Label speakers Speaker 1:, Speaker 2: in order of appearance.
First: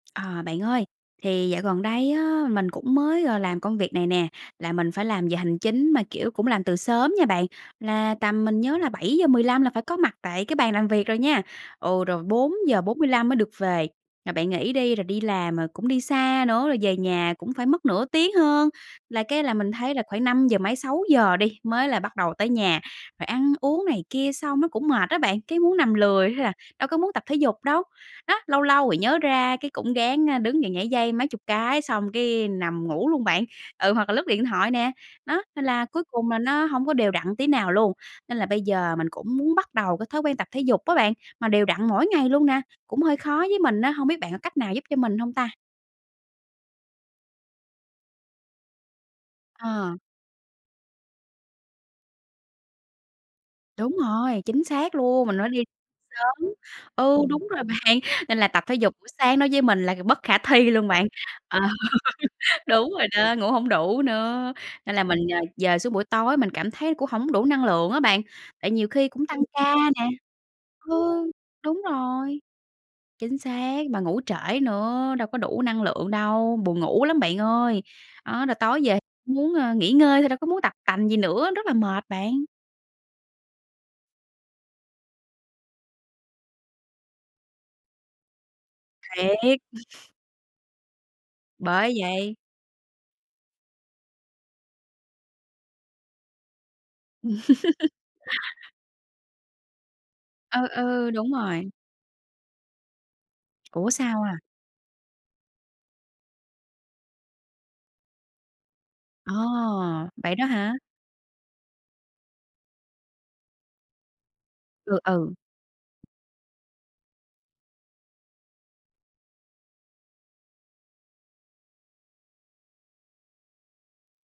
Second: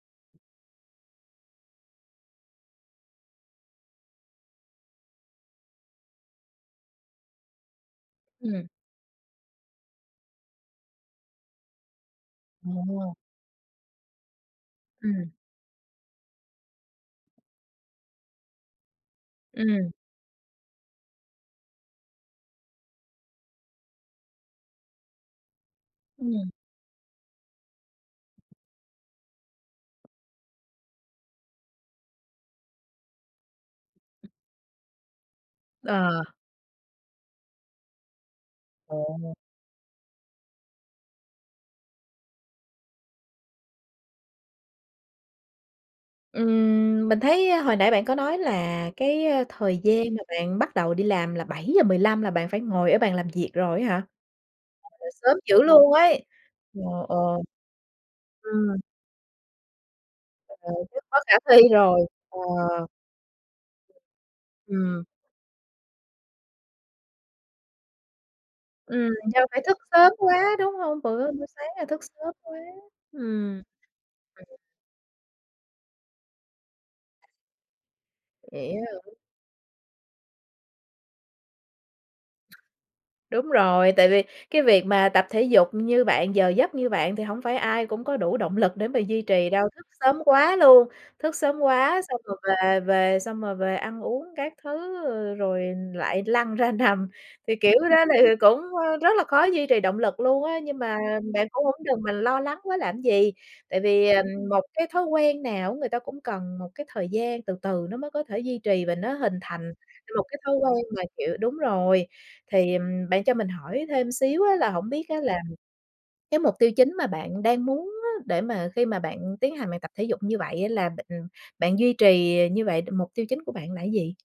Speaker 1: À, bạn ơi! Thì dạo gần đây á mình cũng mới, ờ, làm công việc này nè, là mình phải làm giờ hành chính mà, kiểu, cũng làm từ sớm nha bạn, là tầm mình
Speaker 2: Ừm.
Speaker 1: nhớ là 7:15 là phải có mặt tại cái bàn làm việc rồi nha. Ừ, rồi bốn giờ bốn mươi
Speaker 2: Ồ.
Speaker 1: lăm mới được về. Rồi bạn nghĩ đi, rồi đi
Speaker 2: Ừm.
Speaker 1: làm, rồi cũng đi xa nữa, rồi về nhà cũng phải mất nửa tiếng hơn là cái là mình
Speaker 2: Ừm.
Speaker 1: thấy là khoảng năm giờ mấy, 6:00 đi mới là bắt đầu tới nhà, rồi ăn uống này kia xong nó cũng mệt á bạn, cái muốn nằm lười hay
Speaker 2: Ừm.
Speaker 1: là đâu có muốn tập thể dục đâu. Đó, lâu lâu thì nhớ ra cái cũng ráng, a, đứng dậy nhảy dây mấy chục cái xong cái nằm ngủ luôn bạn, ừ, hoặc là lướt điện thoại nè, nó, nên là cuối
Speaker 2: Ờ.
Speaker 1: cùng là nó hổng có đều đặn tí nào luôn. Nên là bây giờ mình
Speaker 2: Ồ.
Speaker 1: cũng muốn bắt đầu cái thói quen tập thể dục á bạn, mà đều đặn mỗi ngày luôn nè, cũng hơi khó với mình á, hông biết bạn có cách nào giúp cho mình hông ta?
Speaker 2: Ừm, mình thấy, a, hồi nãy bạn có nói là cái, a, thời
Speaker 1: À.
Speaker 2: gian mà bạn bắt đầu đi làm là 7:15 là bạn phải ngồi ở bàn làm việc rồi á
Speaker 1: Đúng
Speaker 2: hả?
Speaker 1: rồi, chính xác
Speaker 2: Trời ơi,
Speaker 1: luôn,
Speaker 2: sớm
Speaker 1: mình phải
Speaker 2: dữ
Speaker 1: đi
Speaker 2: luôn ấy!
Speaker 1: sớm.
Speaker 2: Ờ, ờ.
Speaker 1: Ừ, đúng rồi bạn, nên là tập thể
Speaker 2: Ừm.
Speaker 1: dục buổi sáng nói với mình là bất khả
Speaker 2: Ờ,
Speaker 1: thi luôn
Speaker 2: chứ
Speaker 1: bạn.
Speaker 2: bất khả
Speaker 1: Ờ,
Speaker 2: thi rồi. Ờ.
Speaker 1: đúng rồi đó, ngủ hổng đủ nữa, nên
Speaker 2: Ừm.
Speaker 1: là mình, ờ, dời xuống buổi tối mình cảm thấy cũng hổng đủ năng lượng á bạn, tại nhiều khi
Speaker 2: Ừm,
Speaker 1: cũng
Speaker 2: do
Speaker 1: tăng
Speaker 2: phải
Speaker 1: ca
Speaker 2: thức
Speaker 1: nè.
Speaker 2: sớm quá, đúng hông?
Speaker 1: Ừ.
Speaker 2: Bữa bữa sáng
Speaker 1: Đúng
Speaker 2: là thức sớm
Speaker 1: rồi.
Speaker 2: quá.
Speaker 1: Chính
Speaker 2: Ừm.
Speaker 1: xác, mà ngủ
Speaker 2: Ừm.
Speaker 1: trễ nữa, đâu có đủ năng lượng đâu, buồn ngủ lắm bạn ơi. Đó, rồi
Speaker 2: Vậy
Speaker 1: tối
Speaker 2: á
Speaker 1: về
Speaker 2: hả?
Speaker 1: cũng muốn, a, nghỉ ngơi thôi đâu có muốn tập tành gì nữa, rất là mệt bạn.
Speaker 2: Đúng rồi, tại vì cái việc mà tập thể dục như bạn, giờ giấc như bạn thì hổng phải ai cũng có đủ động lực để mà duy trì
Speaker 1: Thiệt.
Speaker 2: đâu, thức sớm quá luôn, thức sớm
Speaker 1: Bởi
Speaker 2: quá xong
Speaker 1: vậy.
Speaker 2: rồi về về xong rồi về ăn uống các thứ, ờ, rồi lại lăn ra nằm, thì, kiểu, đó thì cũng, ơ, rất là khó có duy trì động lực luôn á,
Speaker 1: Ừ,
Speaker 2: nhưng mà
Speaker 1: ừ, đúng
Speaker 2: bạn cũng
Speaker 1: rồi.
Speaker 2: hổng đừng mình lo lắng quá làm cái gì, tại
Speaker 1: Ủa
Speaker 2: vì, ờ,
Speaker 1: sao à?
Speaker 2: một cái thói quen nào á người ta cũng cần một cái thời gian từ từ nó mới có thể duy trì và nó hình
Speaker 1: Ờ,
Speaker 2: thành một
Speaker 1: vậy
Speaker 2: cái
Speaker 1: đó
Speaker 2: thói
Speaker 1: hả?
Speaker 2: quen mà, kiểu đúng rồi, thì, ừm, bạn cho mình hỏi thêm xíu á là hổng
Speaker 1: Ừ,
Speaker 2: biết á
Speaker 1: ừ.
Speaker 2: là cái mục tiêu chính mà bạn đang muốn á để mà khi mà bạn tiến hành bài tập thể dục như vậy á là b ưm, bạn duy trì, ờ, như vậy mục tiêu chính của bạn là gì?